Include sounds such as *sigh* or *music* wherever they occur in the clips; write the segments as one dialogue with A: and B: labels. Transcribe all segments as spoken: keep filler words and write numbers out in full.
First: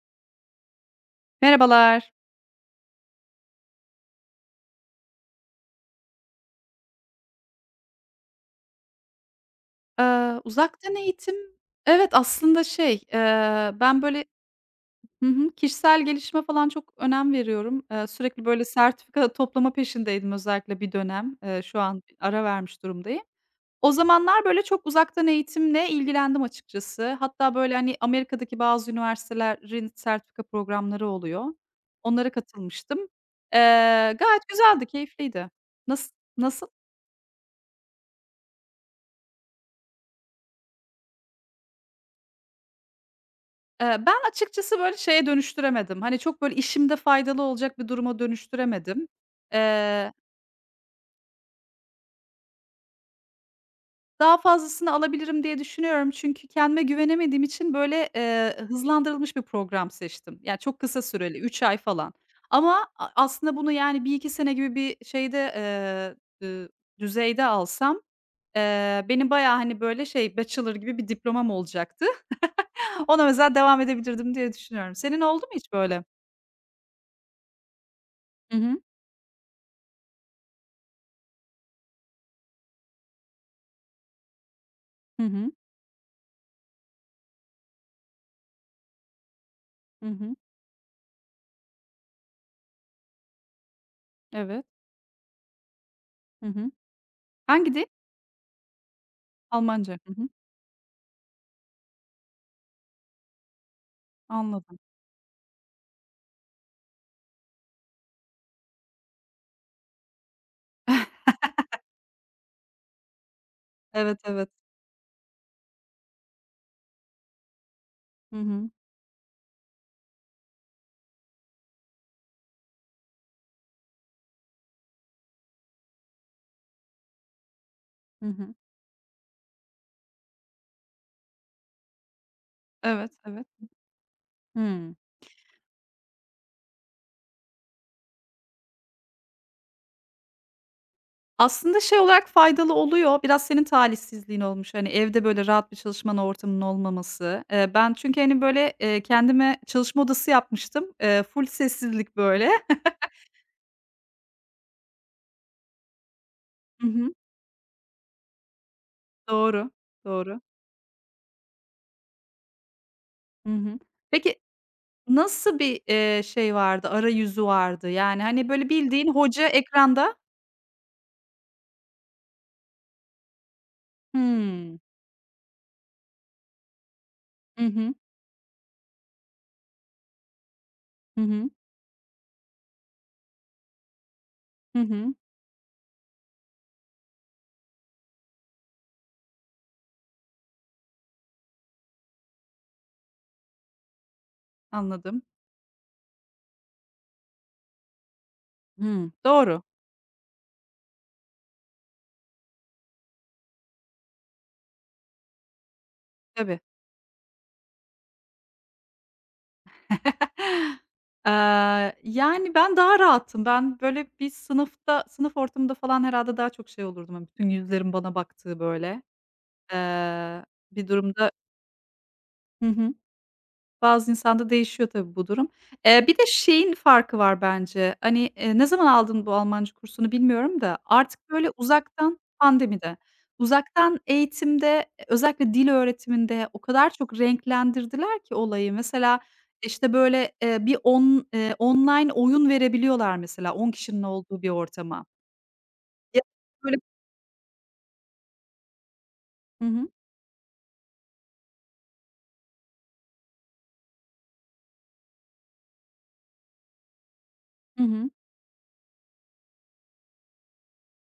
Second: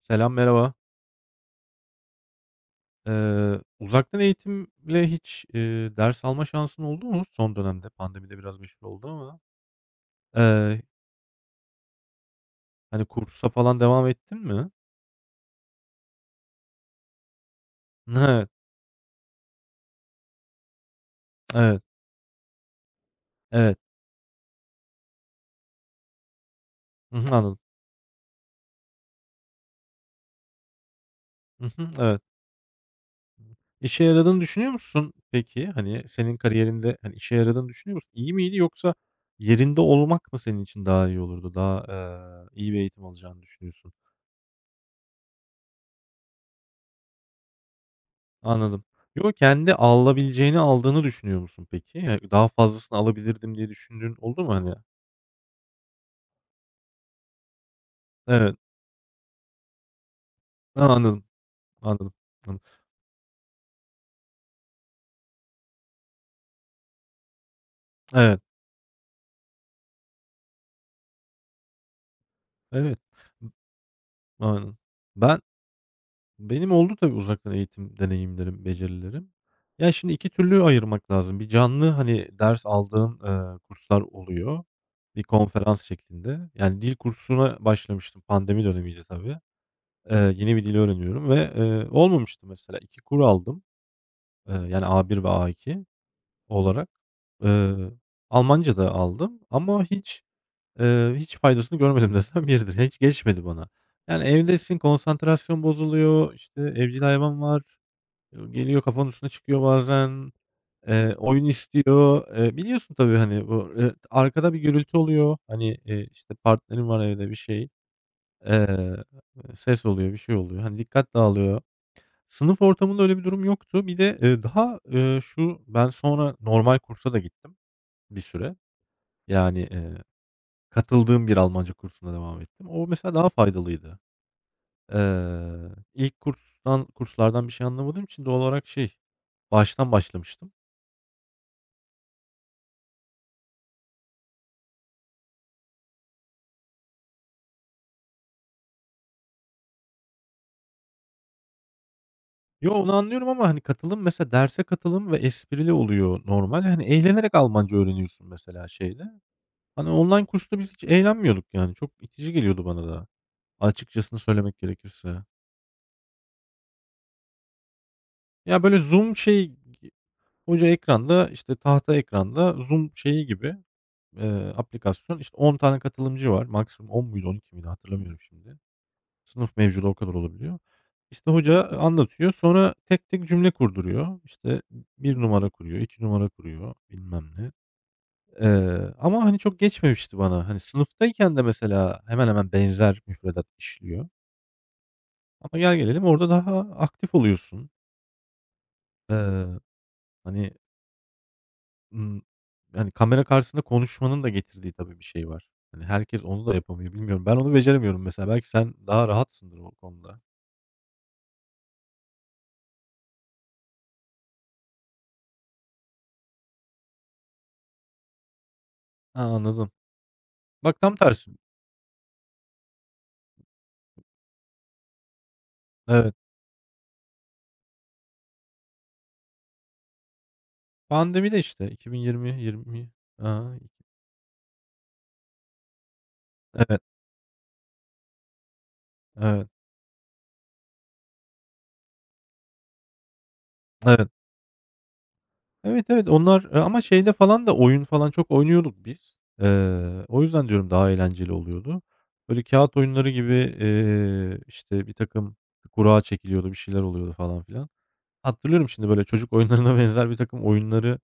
A: Selam, merhaba.
B: Merhabalar.
A: Eee, uzaktan eğitimle hiç, eee, ders alma şansın oldu mu son dönemde? Pandemide biraz meşhur oldu ama,
B: Eee,
A: eee,
B: uzaktan eğitim. Evet, aslında şey,
A: hani, kursa
B: eee,
A: falan
B: ben
A: devam
B: böyle.
A: ettin mi?
B: Hı hı. Kişisel gelişime falan çok önem veriyorum. Eee, sürekli
A: Evet,
B: böyle sertifika toplama peşindeydim özellikle bir dönem. Eee, şu
A: evet,
B: an ara vermiş durumdayım.
A: evet.
B: O zamanlar böyle çok uzaktan eğitimle ilgilendim açıkçası.
A: Hı hı,
B: Hatta
A: anladım.
B: böyle, hani, Amerika'daki bazı üniversitelerin sertifika programları oluyor.
A: Hı hı, evet.
B: Onlara katılmıştım. Eee,
A: İşe yaradığını
B: Gayet
A: düşünüyor
B: güzeldi,
A: musun
B: keyifliydi.
A: peki? Hani,
B: Nasıl?
A: senin
B: nasıl?
A: kariyerinde, hani, işe yaradığını düşünüyor musun? İyi miydi yoksa yerinde olmak mı senin için daha iyi olurdu? Daha, eee, iyi bir eğitim alacağını düşünüyorsun?
B: Eee, ben açıkçası, böyle, şeye dönüştüremedim. Hani, çok, böyle, işimde faydalı olacak bir duruma
A: Anladım.
B: dönüştüremedim.
A: Yo, kendi
B: Eee,
A: alabileceğini aldığını düşünüyor musun peki? Yani daha fazlasını alabilirdim diye düşündüğün
B: Daha
A: oldu mu hani?
B: fazlasını alabilirim diye düşünüyorum çünkü kendime güvenemediğim için, böyle,
A: Evet.
B: eee, hızlandırılmış bir program seçtim. Yani, çok
A: Ha,
B: kısa
A: anladım,
B: süreli, üç ay
A: anladım,
B: falan,
A: anladım.
B: ama a aslında bunu, yani, bir iki sene gibi bir şeyde, eee, ııı, düzeyde alsam,
A: Evet,
B: eee, benim bayağı, hani, böyle, şey, bachelor gibi bir diplomam olacaktı.
A: evet.
B: *laughs* Ona mesela devam edebilirdim diye
A: Aynen.
B: düşünüyorum. Senin
A: Ben
B: oldu mu hiç böyle?
A: benim oldu tabii uzaktan eğitim
B: Hı
A: deneyimlerim,
B: hı.
A: becerilerim. Ya, şimdi iki türlü ayırmak lazım. Bir canlı, hani, ders aldığım, eee, kurslar oluyor. Bir
B: Hı hı.
A: konferans şeklinde. Yani dil kursuna başlamıştım. Pandemi dönemiydi tabii.
B: Hı
A: Eee,
B: hı.
A: yeni bir dil öğreniyorum ve, eee, olmamıştı mesela. iki kur aldım. Eee,
B: Evet.
A: yani A bir ve A iki
B: Hı hı.
A: olarak, eee,
B: Hangi dil?
A: Almanca da aldım ama
B: Almanca. Hı
A: hiç,
B: hı.
A: eee, hiç faydasını görmedim *laughs* desem yeridir. Hiç geçmedi bana. Yani evdesin,
B: Anladım.
A: konsantrasyon bozuluyor, işte, evcil hayvan var, eee, geliyor kafanın üstüne çıkıyor bazen, eee, oyun istiyor. Eee, biliyorsun tabii, hani, bu, eee,
B: Evet, evet.
A: arkada bir gürültü oluyor. Hani, eee, işte, partnerin var evde, bir şey,
B: Hı hı.
A: eee, ses oluyor, bir şey oluyor. Hani, dikkat dağılıyor. Sınıf ortamında öyle bir durum yoktu. Bir de, eee, daha, eee, şu, ben sonra normal kursa da gittim bir
B: Hı hı.
A: süre. Yani, eee, katıldığım bir Almanca kursuna devam ettim. O
B: Evet,
A: mesela daha
B: evet.
A: faydalıydı.
B: Hımm.
A: Eee, ilk kurstan kurslardan bir şey anlamadığım için doğal olarak şey, baştan başlamıştım.
B: Aslında şey olarak faydalı oluyor. Biraz senin talihsizliğin olmuş. Hani, evde böyle rahat bir çalışma ortamının olmaması. Eee, ben çünkü, hani, böyle, eee, kendime çalışma odası yapmıştım. Eee, ful sessizlik böyle.
A: Yo, onu anlıyorum ama, hani, katılım mesela derse katılım ve esprili oluyor normal. Hani,
B: Hı hı.
A: eğlenerek Almanca öğreniyorsun mesela şeyde.
B: Doğru,
A: Hani, online
B: doğru.
A: kursta biz hiç eğlenmiyorduk yani. Çok itici geliyordu bana da
B: Hı hı.
A: açıkçasını
B: Peki,
A: söylemek gerekirse.
B: nasıl bir, eee, şey vardı, arayüzü vardı? Yani, hani,
A: Ya,
B: böyle
A: böyle
B: bildiğin
A: Zoom
B: hoca
A: şey,
B: ekranda.
A: koca ekranda, işte, tahta ekranda Zoom şeyi gibi, eee,
B: Hımm.
A: aplikasyon. İşte on tane katılımcı var. Maksimum on muydu, on iki
B: Hı
A: miydi
B: hı.
A: hatırlamıyorum şimdi. Sınıf mevcudu o kadar olabiliyor.
B: Hı
A: İşte,
B: hı.
A: hoca e, anlatıyor. Sonra tek tek cümle kurduruyor. İşte,
B: Hı hı.
A: bir numara kuruyor, iki numara kuruyor, bilmem ne. Eee, ama, hani, çok geçmemişti bana. Hani, sınıftayken de mesela hemen hemen benzer müfredat işliyor.
B: Anladım.
A: Ama gel gelelim orada daha aktif oluyorsun.
B: Hımm.
A: Eee,
B: Doğru.
A: hani Imm, yani, kamera karşısında konuşmanın da getirdiği tabii bir şey var. Hani, herkes onu da
B: Tabii.
A: yapamıyor, bilmiyorum. Ben onu beceremiyorum mesela. Belki sen daha rahatsındır o konuda.
B: *laughs* Eee, yani, ben daha rahattım. Ben, böyle, bir sınıfta, sınıf ortamında falan herhâlde daha çok şey olurdum. Hani, bütün yüzlerin bana baktığı, böyle,
A: Ha, anladım.
B: eee,
A: Bak
B: bir
A: tam tersi.
B: durumda. Hı hı. Bazı insanda değişiyor tabii bu durum. Eee,
A: Evet.
B: bir de şeyin farkı var bence, hani, eee, ne zaman aldın bu Almanca kursunu bilmiyorum da, artık
A: Pandemi de
B: böyle
A: işte
B: uzaktan,
A: iki bin yirmi-yirmi.
B: pandemide.
A: Aha,
B: Uzaktan eğitimde, özellikle dil öğretiminde o
A: evet,
B: kadar çok renklendirdiler ki olayı. Mesela,
A: evet,
B: işte, böyle, eee, bir on eee, online oyun verebiliyorlar mesela, on kişinin
A: evet.
B: olduğu bir ortama.
A: Evet, evet,
B: Ya,
A: onlar, eee,
B: böyle.
A: ama şeyde falan da oyun falan çok oynuyorduk biz.
B: Hı hı.
A: Eee, o yüzden diyorum daha eğlenceli oluyordu. Böyle kâğıt oyunları gibi, eee, işte, birtakım kura çekiliyordu, bir şeyler oluyordu falan filan.
B: Hı hı.
A: Hatırlıyorum şimdi böyle çocuk oyunlarına *laughs* benzer birtakım oyunları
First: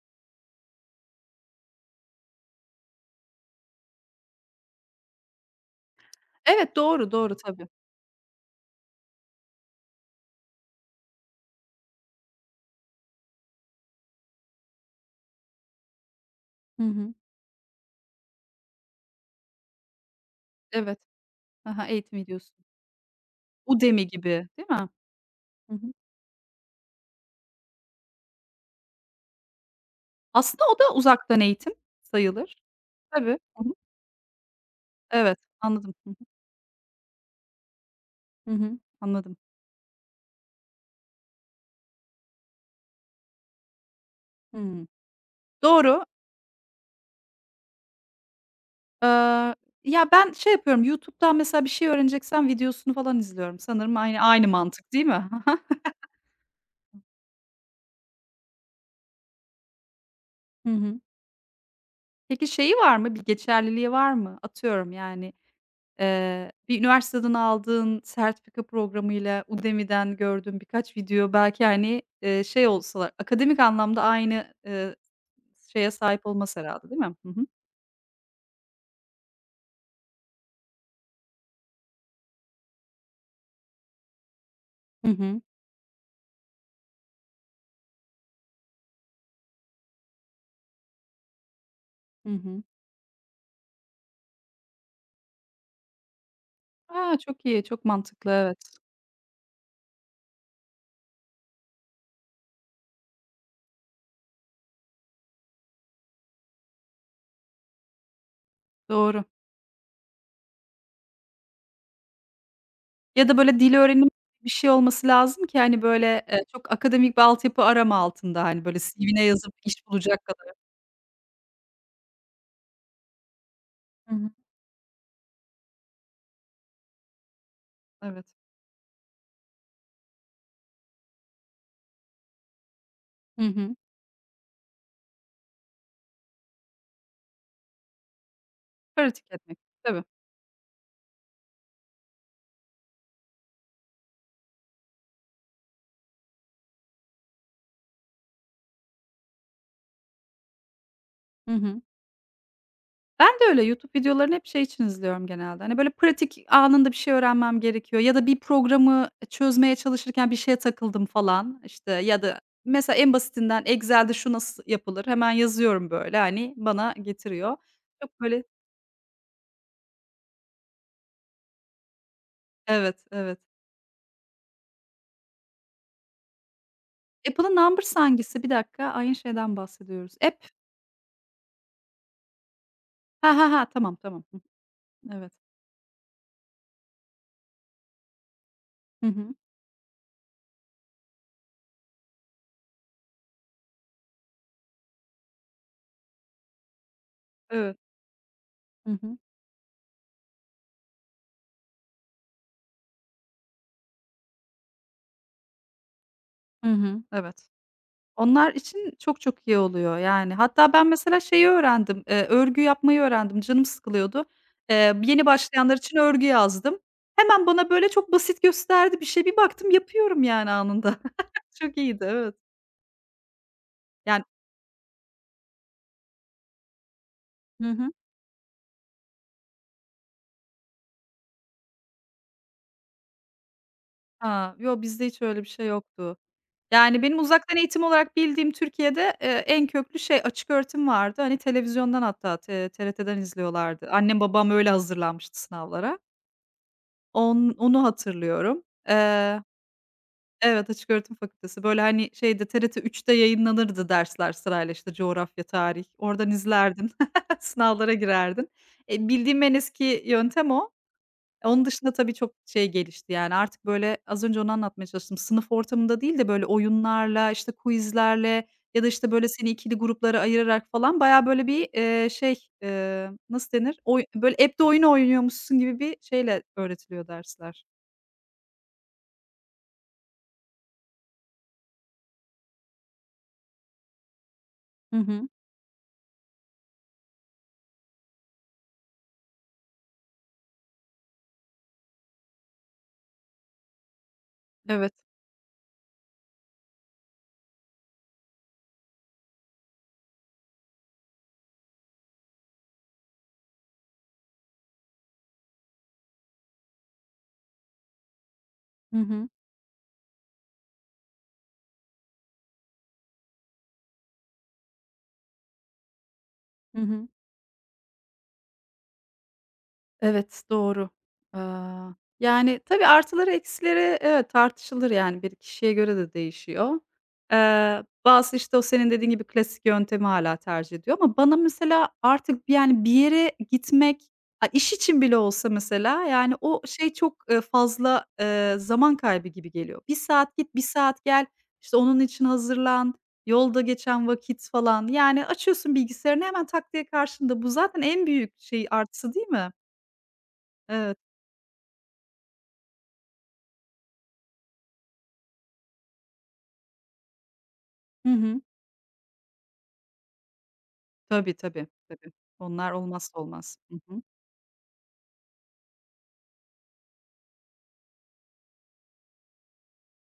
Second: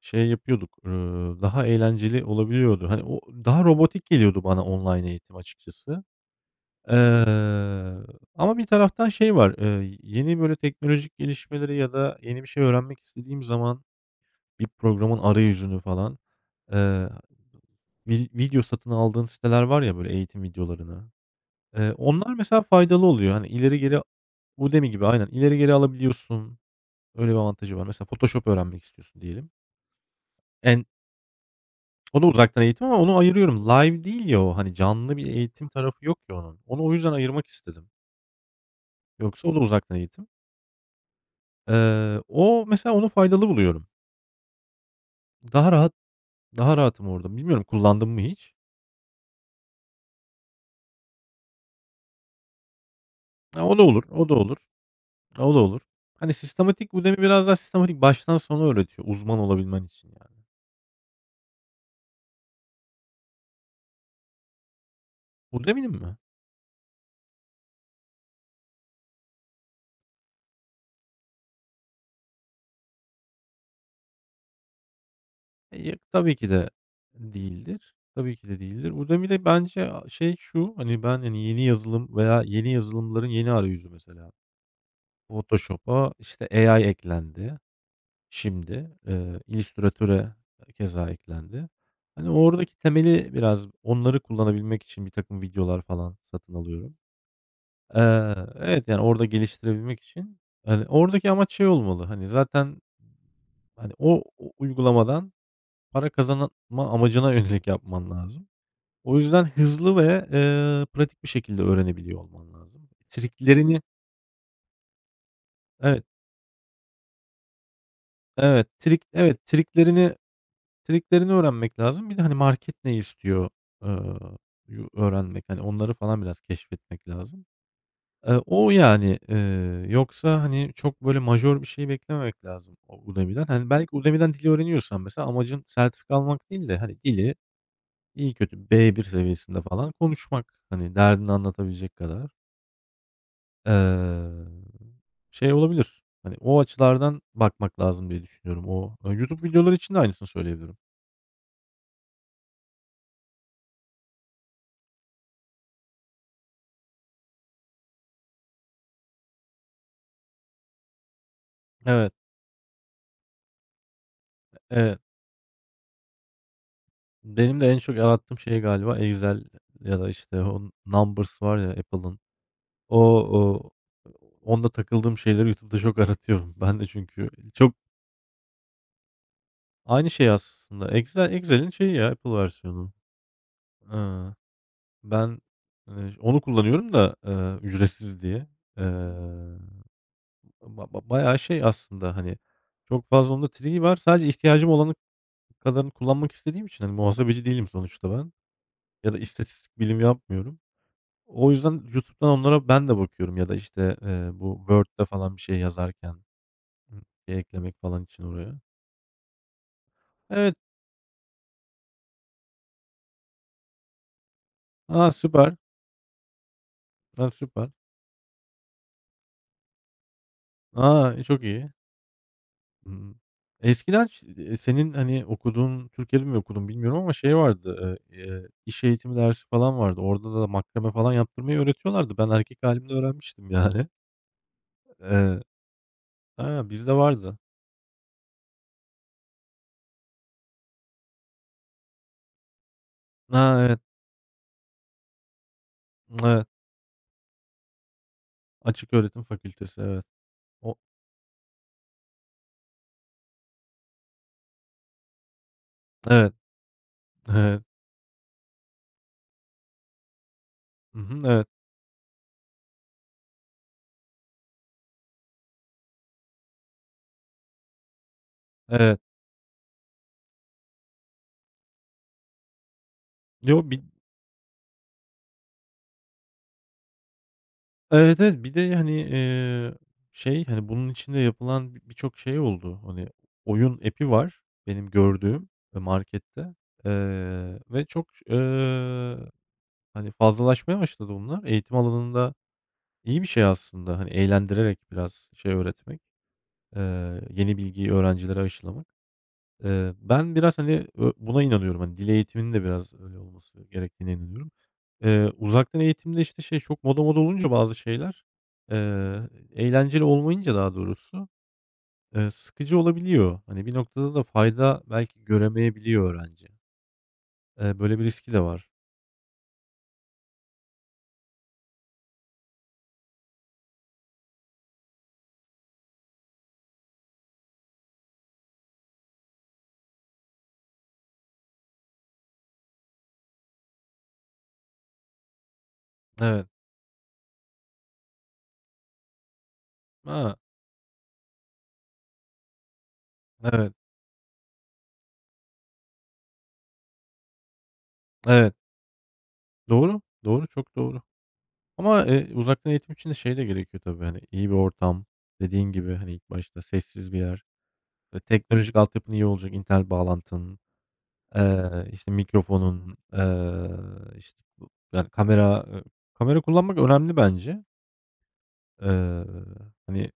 A: şey yapıyorduk, ııı, daha eğlenceli olabiliyordu. Hani, o daha robotik geliyordu bana online eğitim açıkçası.
B: Evet, doğru, doğru tabii.
A: Eee, Ama bir taraftan şey var, eee, yeni böyle teknolojik gelişmeleri ya da yeni bir şey öğrenmek istediğim zaman bir programın arayüzünü falan,
B: Hı
A: eee,
B: hı.
A: vi video satın aldığın siteler var ya böyle eğitim
B: Evet.
A: videolarını,
B: Hı hı,
A: eee,
B: eğitim
A: onlar
B: videosu.
A: mesela faydalı oluyor. Hani, ileri geri
B: Udemy gibi, değil mi?
A: Udemy gibi aynen ileri geri
B: Hı hı.
A: alabiliyorsun. Öyle bir avantajı var. Mesela Photoshop öğrenmek istiyorsun diyelim.
B: Aslında o
A: En
B: da uzaktan eğitim
A: O da
B: sayılır.
A: uzaktan eğitim ama onu
B: Tabii. Hı
A: ayırıyorum.
B: hı.
A: Live değil ya o, hani, canlı bir
B: Evet,
A: eğitim
B: anladım.
A: tarafı
B: Hı hı.
A: yok ya onun. Onu o yüzden ayırmak istedim.
B: Hı hı. Anladım.
A: Yoksa o da uzaktan eğitim. Eee, o mesela onu faydalı buluyorum.
B: Hımm.
A: Daha rahat
B: Doğru.
A: daha rahatım orada. Bilmiyorum kullandım mı hiç?
B: Eee, Ya, ben şey yapıyorum, YouTube'dan mesela bir şey öğreneceksem videosunu falan izliyorum.
A: Ha, o da
B: Sanırım
A: olur,
B: aynı
A: o da
B: aynı
A: olur,
B: mantık, değil mi?
A: o da olur.
B: *laughs*
A: Hani, sistematik Udemy biraz daha sistematik baştan sona öğretiyor uzman olabilmen için yani.
B: Hı hı. Hı hı. Peki, şeyi var mı, bir geçerliliği var mı? Atıyorum, yani,
A: Udemy'nin mi?
B: eee, bir üniversiteden aldığın sertifika programıyla Udemy'den gördüğün birkaç video belki, hani, eee, şey olsalar akademik anlamda aynı, eee, şeye
A: Eee,
B: sahip
A: tabii ki
B: olmaz
A: de
B: herhâlde, değil mi? Hı hı.
A: değildir. Tabii ki de değildir. Udemy'de bence, şey şu, hani, ben, hani, yeni yazılım veya yeni yazılımların yeni arayüzü mesela.
B: Hı hı.
A: Photoshop'a, işte, A I eklendi şimdi. Eee, Illustrator'a keza eklendi. Hani,
B: Hı hı.
A: oradaki temeli biraz onları kullanabilmek için birtakım videolar falan satın alıyorum.
B: A, çok iyi, çok mantıklı,
A: Eee,
B: evet.
A: evet, yani, orada geliştirebilmek için, hani, oradaki amaç şey olmalı, hani, zaten, hani, o o uygulamadan para kazanma amacına yönelik yapman lazım. O
B: Doğru.
A: yüzden hızlı ve, eee, pratik bir şekilde öğrenebiliyor olman lazım.
B: Ya da böyle dil
A: Triklerini.
B: öğrenimi bir şey olması lazım ki, hani,
A: Evet,
B: böyle, eee, çok akademik bir altyapı arama altında, hani,
A: evet,
B: böyle
A: trik
B: C V'ne
A: evet,
B: yazıp iş
A: triklerini
B: bulacak kadar.
A: Triklerini öğrenmek lazım. Bir de, hani, market ne istiyor,
B: Hı
A: ııı,
B: hı.
A: yu öğrenmek, hani, onları falan biraz keşfetmek lazım.
B: Evet.
A: Eee, o, yani. Eee, yoksa, hani, çok böyle majör bir şey beklememek lazım o Udemy'den.
B: Hı
A: Hani,
B: hı.
A: belki Udemy'den dili öğreniyorsan mesela amacın sertifika almak değil de, hani, dili iyi kötü B bir
B: Pratik etmek.
A: seviyesinde falan
B: Tabii.
A: konuşmak. Hani, derdini anlatabilecek kadar. Eee, Şey olabilir, hani, o açılardan bakmak lazım diye düşünüyorum. O, eee, YouTube videoları için de aynısını söyleyebilirim.
B: Hı hı. Ben de öyle YouTube videolarını hep şey için izliyorum genelde, hani, böyle pratik, anında bir şey öğrenmem gerekiyor ya da bir programı çözmeye çalışırken bir şeye takıldım falan, işte,
A: Evet,
B: ya da mesela en basitinden Excel'de şu nasıl
A: evet.
B: yapılır, hemen yazıyorum böyle, hani, bana getiriyor.
A: Benim de en çok
B: Çok
A: arattığım
B: böyle.
A: şey galiba Excel ya da, işte, o Numbers var ya Apple'ın.
B: Evet,
A: O
B: evet.
A: o onda takıldığım şeyleri YouTube'da çok *laughs* aratıyorum. Ben de çünkü
B: Apple'ın
A: çok
B: Numbers hangisi? Bir dakika, aynı şeyden
A: aynı
B: bahsediyoruz.
A: şey
B: App.
A: aslında. Excel Excel'in şeyi ya Apple versiyonu.
B: Ha ha ha, tamam, tamam.
A: Iıı,
B: Hıh, evet.
A: ben, eee, onu kullanıyorum da, eee, ücretsiz diye. Eee,
B: Hı hı.
A: ba ba bayağı şey aslında, hani, çok fazla onda trick'i var. Sadece ihtiyacım olanı kadarını kullanmak istediğim için, hani, muhasebeci değilim
B: Evet.
A: sonuçta ben
B: Hı
A: ya
B: hı.
A: da istatistik bilimi yapmıyorum. O yüzden YouTube'dan onlara ben de bakıyorum ya da, işte, eee, bu Word'de falan bir şey yazarken,
B: Hı
A: ımm,
B: hı.
A: şey
B: Evet.
A: eklemek falan için
B: Onlar
A: oraya.
B: için çok çok iyi oluyor yani.
A: Evet,
B: Hatta ben mesela şeyi öğrendim, eee, örgü yapmayı öğrendim. Canım sıkılıyordu. Eee,
A: a,
B: yeni
A: süper,
B: başlayanlar için örgü yazdım.
A: a,
B: Hemen
A: süper,
B: bana böyle çok basit gösterdi bir şey. Bir baktım yapıyorum, yani, anında.
A: a, e, çok
B: *laughs*
A: iyi.
B: Çok iyiydi, evet.
A: Hımm. Eskiden
B: Yani.
A: ş eee, senin, hani, okuduğun, Türkiye'de mi okudun bilmiyorum ama şey
B: Hı hı.
A: vardı, eee, eee, iş eğitimi dersi falan vardı. Orada da makrame falan yaptırmayı öğretiyorlardı. Ben erkek hâlimde öğrenmiştim yani. *laughs*
B: Ha, yo, bizde hiç
A: Eee,
B: öyle bir şey yoktu.
A: ha, bizde
B: Yani, benim
A: vardı.
B: uzaktan eğitim olarak bildiğim Türkiye'de, eee, en köklü şey açık öğretim vardı. Hani, televizyondan, hatta te- T TRT'den
A: Ha, evet,
B: izliyorlardı. Annem babam öyle hazırlanmıştı sınavlara.
A: evet.
B: On onu hatırlıyorum.
A: Açık öğretim
B: Eee,
A: fakültesi, evet.
B: evet,
A: O
B: açık öğretim fakültesi. Böyle, hani, şeyde T R T üçte yayınlanırdı dersler sırayla, işte, coğrafya, tarih. Oradan
A: Evet,
B: izlerdin, *laughs*
A: evet.
B: sınavlara girerdin. E, bildiğim en eski yöntem o.
A: Hı hı, evet,
B: Onun dışında tabii çok şey gelişti, yani, artık, böyle, az önce onu anlatmaya çalıştım. Sınıf ortamında değil de, böyle, oyunlarla, işte, quiz'lerle ya da,
A: evet.
B: işte, böyle, seni ikili gruplara ayırarak falan bayağı, böyle, bir, eee, şey, eee, nasıl
A: Yo,
B: denir?
A: bi
B: Oy, böyle, app'te oyun oynuyormuşsun gibi bir şeyle öğretiliyor dersler.
A: evet, evet. Bir de, hani, eee, şey, hani, bunun içinde yapılan bi birçok şey oldu. Hani, oyun app'i var benim
B: Hı hı.
A: gördüğüm, eee, markette, eee, ve çok, eee, hani, fazlalaşmaya başladı bunlar. Eğitim alanında iyi bir şey aslında. Hani, eğlendirerek
B: Evet.
A: biraz şey öğretmek, eee, yeni bilgiyi öğrencilere aşılamak. Eee, ben biraz, hani, ö buna inanıyorum. Hani, dil eğitiminin de biraz öyle olması gerektiğine inanıyorum. Eee, uzaktan eğitimde, işte, şey çok moda moda olunca bazı şeyler,
B: Hı
A: eee,
B: hı.
A: eğlenceli olmayınca daha doğrusu, eee, sıkıcı olabiliyor. Hani, bir noktada da fayda belki göremeyebiliyor öğrenci.
B: Hı hı.
A: Eee, böyle bir riski de var.
B: Evet, doğru. Aaa, yani, tabii artıları eksileri, evet, tartışılır, yani, bir kişiye göre de değişiyor. Eee, bazısı, işte, o senin dediğin gibi klasik yöntemi hala tercih ediyor ama bana mesela artık, bir- yani, bir yere gitmek, a, iş için bile olsa mesela, yani,
A: Evet.
B: o şey çok, eee, fazla, eee, zaman kaybı gibi geliyor. Bir
A: Ha,
B: saat git, bir saat gel, işte, onun için hazırlan, yolda
A: evet,
B: geçen vakit falan. Yani, açıyorsun bilgisayarını hemen tak diye karşında. Bu zaten en büyük
A: evet.
B: şey, artısı, değil mi?
A: Doğru, doğru, çok
B: Evet.
A: doğru. Ama, eee, uzaktan eğitim için de şey de gerekiyor tabii, hani, iyi bir ortam, dediğin gibi, hani, ilk başta sessiz bir yer.
B: Hı
A: Eee,
B: hı.
A: teknolojik altyapın iyi olacak, internet bağlantın,
B: Tabii, tabii,
A: eee, işte,
B: tabii. Onlar
A: mikrofonun,
B: olmazsa olmaz.
A: eee,
B: Hı hı.
A: işte, bu yani kamera, eee, kamera kullanmak önemli bence. Eee, Hani,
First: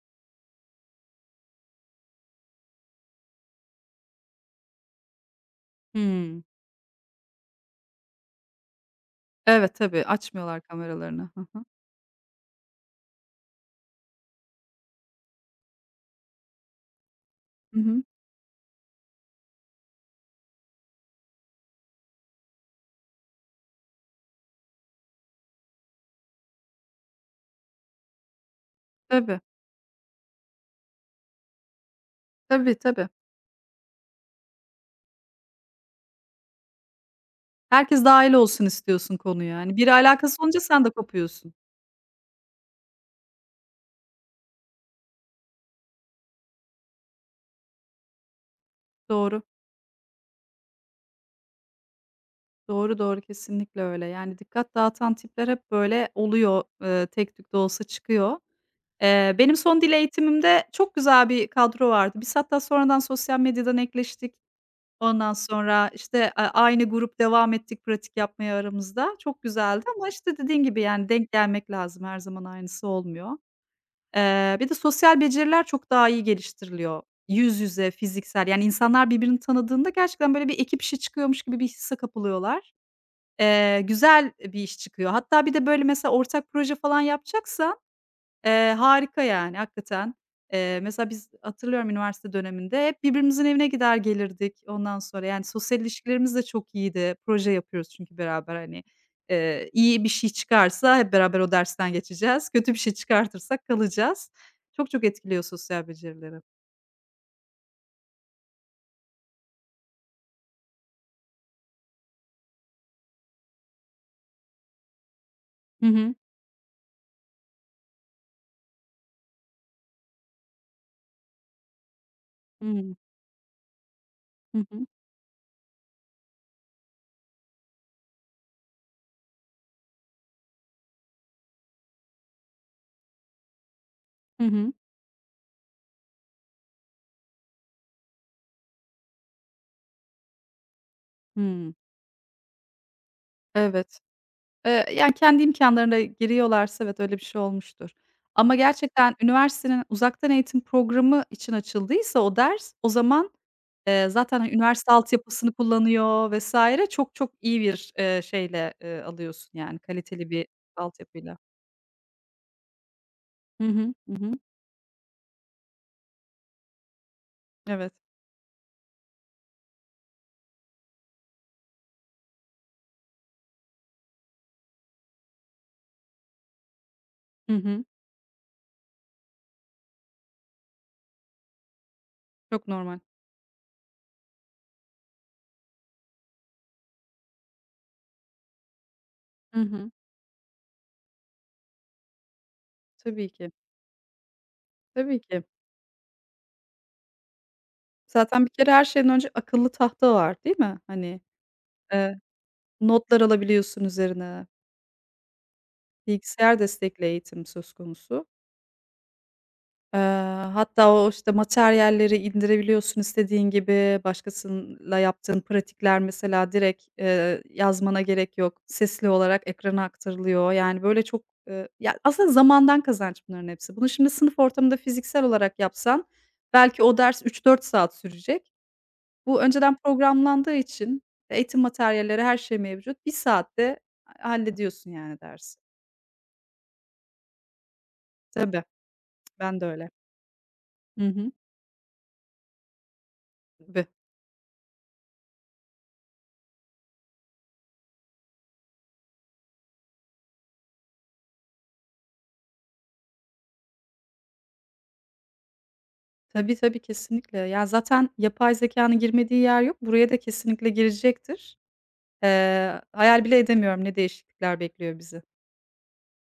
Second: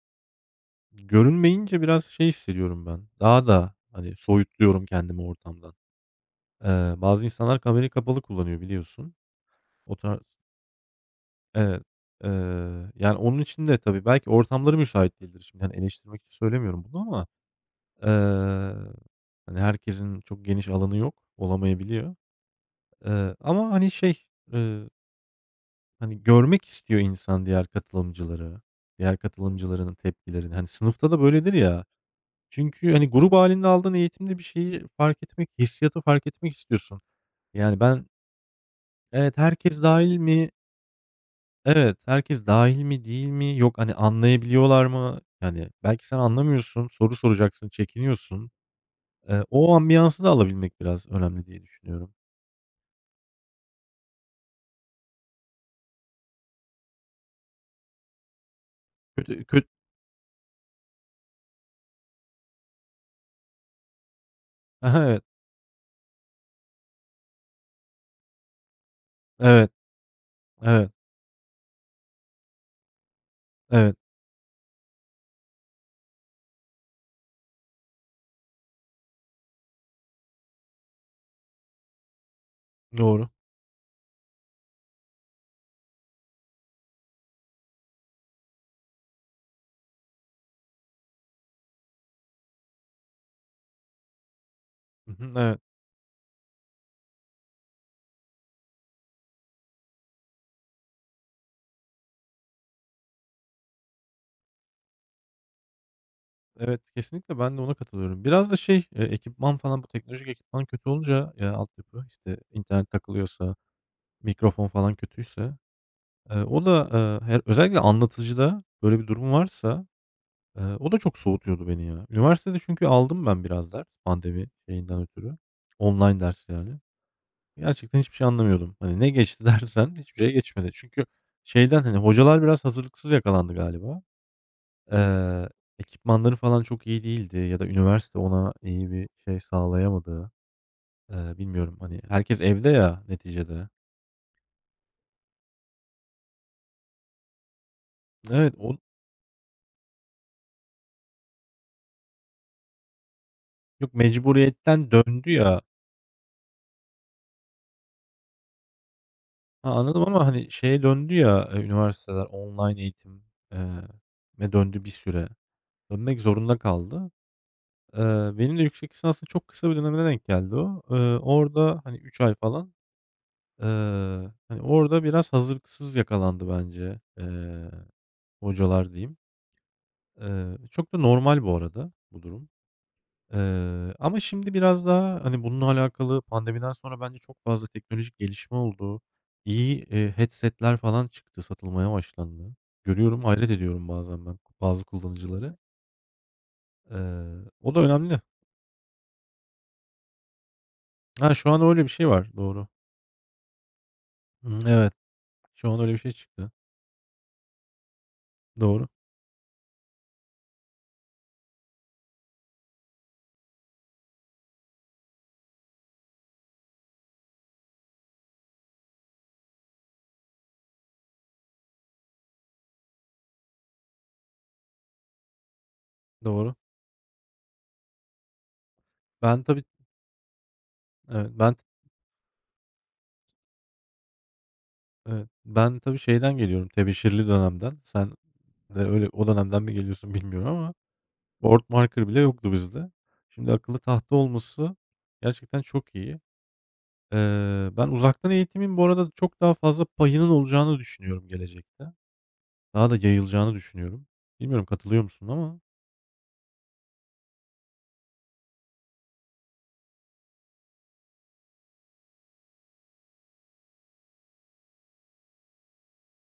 A: görünmeyince biraz şey hissediyorum ben, daha da, hani, soyutluyorum kendimi ortamdan.
B: Hımm.
A: Eee, bazı insanlar kamerayı kapalı kullanıyor biliyorsun.
B: Evet,
A: O
B: tabii,
A: tarz
B: açmıyorlar kameralarını. Hı hı.
A: Evet. Eee, Yani onun için de tabii belki ortamları müsait değildir şimdi, hani, eleştirmek için söylemiyorum bunu ama,
B: Hı hı.
A: eee, hani, herkesin çok geniş alanı yok, olamayabiliyor. Eee, ama, hani, şey, eee, hani, görmek istiyor insan diğer katılımcıları, diğer
B: Tabii,
A: katılımcılarının tepkilerini. Hani, sınıfta da böyledir ya.
B: tabii,
A: Çünkü,
B: tabii.
A: hani, grup halinde aldığın eğitimde bir şeyi fark etmek, hissiyatı fark etmek istiyorsun. Yani, ben
B: Herkes dâhil olsun istiyorsun
A: evet,
B: konuya. Hani,
A: herkes
B: biri
A: dahil
B: alakasız
A: mi?
B: olunca sen de kopuyorsun.
A: Evet, herkes dahil mi, değil mi? Yok, hani, anlayabiliyorlar mı? Yani, belki sen anlamıyorsun, soru soracaksın, çekiniyorsun.
B: Doğru,
A: Eee, o ambiyansı da alabilmek biraz önemli diye düşünüyorum.
B: doğru, doğru. Kesinlikle öyle. Yani, dikkat dağıtan tipler hep böyle oluyor, eee, tek tük de olsa çıkıyor. Eee,
A: Kötü
B: benim
A: kötü.
B: son dil eğitimimde çok güzel bir kadro vardı. Biz hatta sonradan sosyal medyadan ekleştik.
A: Hı *laughs* evet.
B: Ondan sonra, işte, a aynı grup devam ettik pratik yapmaya aramızda. Çok
A: Evet,
B: güzeldi ama, işte, dediğin gibi,
A: evet,
B: yani, denk gelmek lazım. Her zaman aynısı olmuyor.
A: evet.
B: Eee, bir de sosyal beceriler çok daha iyi geliştiriliyor. Yüz yüze, fiziksel, yani, insanlar birbirini tanıdığında gerçekten, böyle, bir ekip işi çıkıyormuş gibi bir hisse kapılıyorlar.
A: Doğru.
B: Eee, güzel bir iş çıkıyor. Hatta bir de, böyle, mesela ortak proje falan yapacaksa. Eee, harika, yani, hakikaten. Eee, mesela biz, hatırlıyorum, üniversite döneminde hep birbirimizin evine gider gelirdik ondan
A: Hı
B: sonra.
A: hı,
B: Yani
A: evet.
B: sosyal ilişkilerimiz de çok iyiydi. Proje yapıyoruz çünkü beraber, hani. Eee, iyi bir şey çıkarsa hep beraber o dersten geçeceğiz. Kötü bir şey çıkartırsak kalacağız. Çok çok etkiliyor sosyal becerileri.
A: Evet, kesinlikle ben de ona katılıyorum. Biraz da şey, eee, ekipman falan bu teknolojik ekipman kötü olunca, eee, altyapı, işte, internet takılıyorsa, mikrofon falan kötüyse,
B: Hı hı.
A: eee, o da, eee, her özellikle anlatıcıda böyle bir durum varsa, eee, o da çok soğutuyordu beni ya. Üniversitede
B: Hı
A: çünkü
B: hı.
A: aldım ben biraz ders pandemi
B: Hı hı.
A: şeyinden ötürü. Online ders yani. Gerçekten hiçbir şey anlamıyordum. Hani, ne geçti *laughs* dersen hiçbir şey geçmedi. Çünkü şeyden, hani, hocalar biraz hazırlıksız yakalandı galiba.
B: Hı hı.
A: Eee, Ekipmanları falan çok iyi değildi ya da üniversite ona iyi bir şey sağlayamadı. Eee,
B: Hımm.
A: bilmiyorum, hani, herkes evde ya neticede.
B: Evet. Eee, yani, kendi imkânlarıyla giriyorlarsa, evet, öyle bir şey olmuştur.
A: Evet,
B: Ama
A: o
B: gerçekten üniversitenin uzaktan eğitim programı için açıldıysa o ders, o zaman,
A: yok
B: eee, zaten, hani,
A: mecburiyetten
B: üniversite
A: döndü
B: altyapısını
A: ya.
B: kullanıyor vesaire Çok çok iyi bir, eee, şeyle, eee, alıyorsun,
A: Ha,
B: yani,
A: anladım ama,
B: kaliteli bir
A: hani, şeye döndü
B: altyapıyla.
A: ya, eee, üniversiteler online eğitim eee,
B: Hı hı. Hı hı.
A: me döndü bir süre. Dönmek zorunda kaldı.
B: Evet.
A: Eee, benim de yüksek lisansın çok kısa bir dönemine denk geldi o. Eee, orada, hani, üç ay falan, eee, hani, orada biraz hazırlıksız yakalandı bence,
B: Hı
A: eee,
B: hı.
A: hocalar diyeyim. Eee, çok da normal bu arada bu durum.
B: Çok normal.
A: Eee, ama şimdi biraz daha, hani, bununla alakalı pandemiden sonra bence çok fazla teknolojik gelişme oldu.
B: Hı
A: İyi,
B: hı.
A: eee, headset'ler falan çıktı, satılmaya başlandı. Görüyorum,
B: Tabii
A: hayret
B: ki.
A: ediyorum bazen ben bazı
B: Tabii ki.
A: kullanıcıları. Eee, o da önemli.
B: Zaten bir kere her şeyden önce akıllı tahta var, değil mi? Hani,
A: Ha, şu an öyle bir şey
B: eee,
A: var, doğru.
B: notlar alabiliyorsun üzerine,
A: Hımm, evet, şu an öyle bir şey çıktı.
B: bilgisayar destekli eğitim söz konusu.
A: Doğru,
B: Eee, Hatta o, işte, materyalleri indirebiliyorsun istediğin gibi. Başkasıyla yaptığın pratikler mesela direkt, eee, yazmana gerek yok. Sesli olarak ekrana aktarılıyor. Yani, böyle, çok, eee, ya, aslında zamandan kazanç bunların hepsi. Bunu şimdi sınıf ortamında fiziksel olarak yapsan
A: doğru.
B: belki o ders üç dört saat sürecek. Bu
A: Ben tabii,
B: önceden programlandığı için
A: evet, ben
B: eğitim materyalleri, her şey mevcut. Bir saatte hallediyorsun, yani,
A: evet,
B: dersi.
A: ben tabii şeyden geliyorum, tebeşirli dönemden. Sen
B: Tabii,
A: de öyle o
B: ben
A: dönemden
B: de
A: mi
B: öyle.
A: geliyorsun bilmiyorum ama
B: Hı hı.
A: Board marker bile yoktu bizde. Şimdi akıllı tahta olması gerçekten çok iyi. Eee, ben uzaktan eğitimin bu arada çok daha fazla payının olacağını düşünüyorum gelecekte. Daha da yayılacağını düşünüyorum. Bilmiyorum katılıyor musun ama?
B: Tabii, tabii, kesinlikle. Ya, zaten yapay zekanın girmediği yer yok. Buraya da kesinlikle girecektir. Eee, hayal bile edemiyorum ne değişiklikler bekliyor bizi.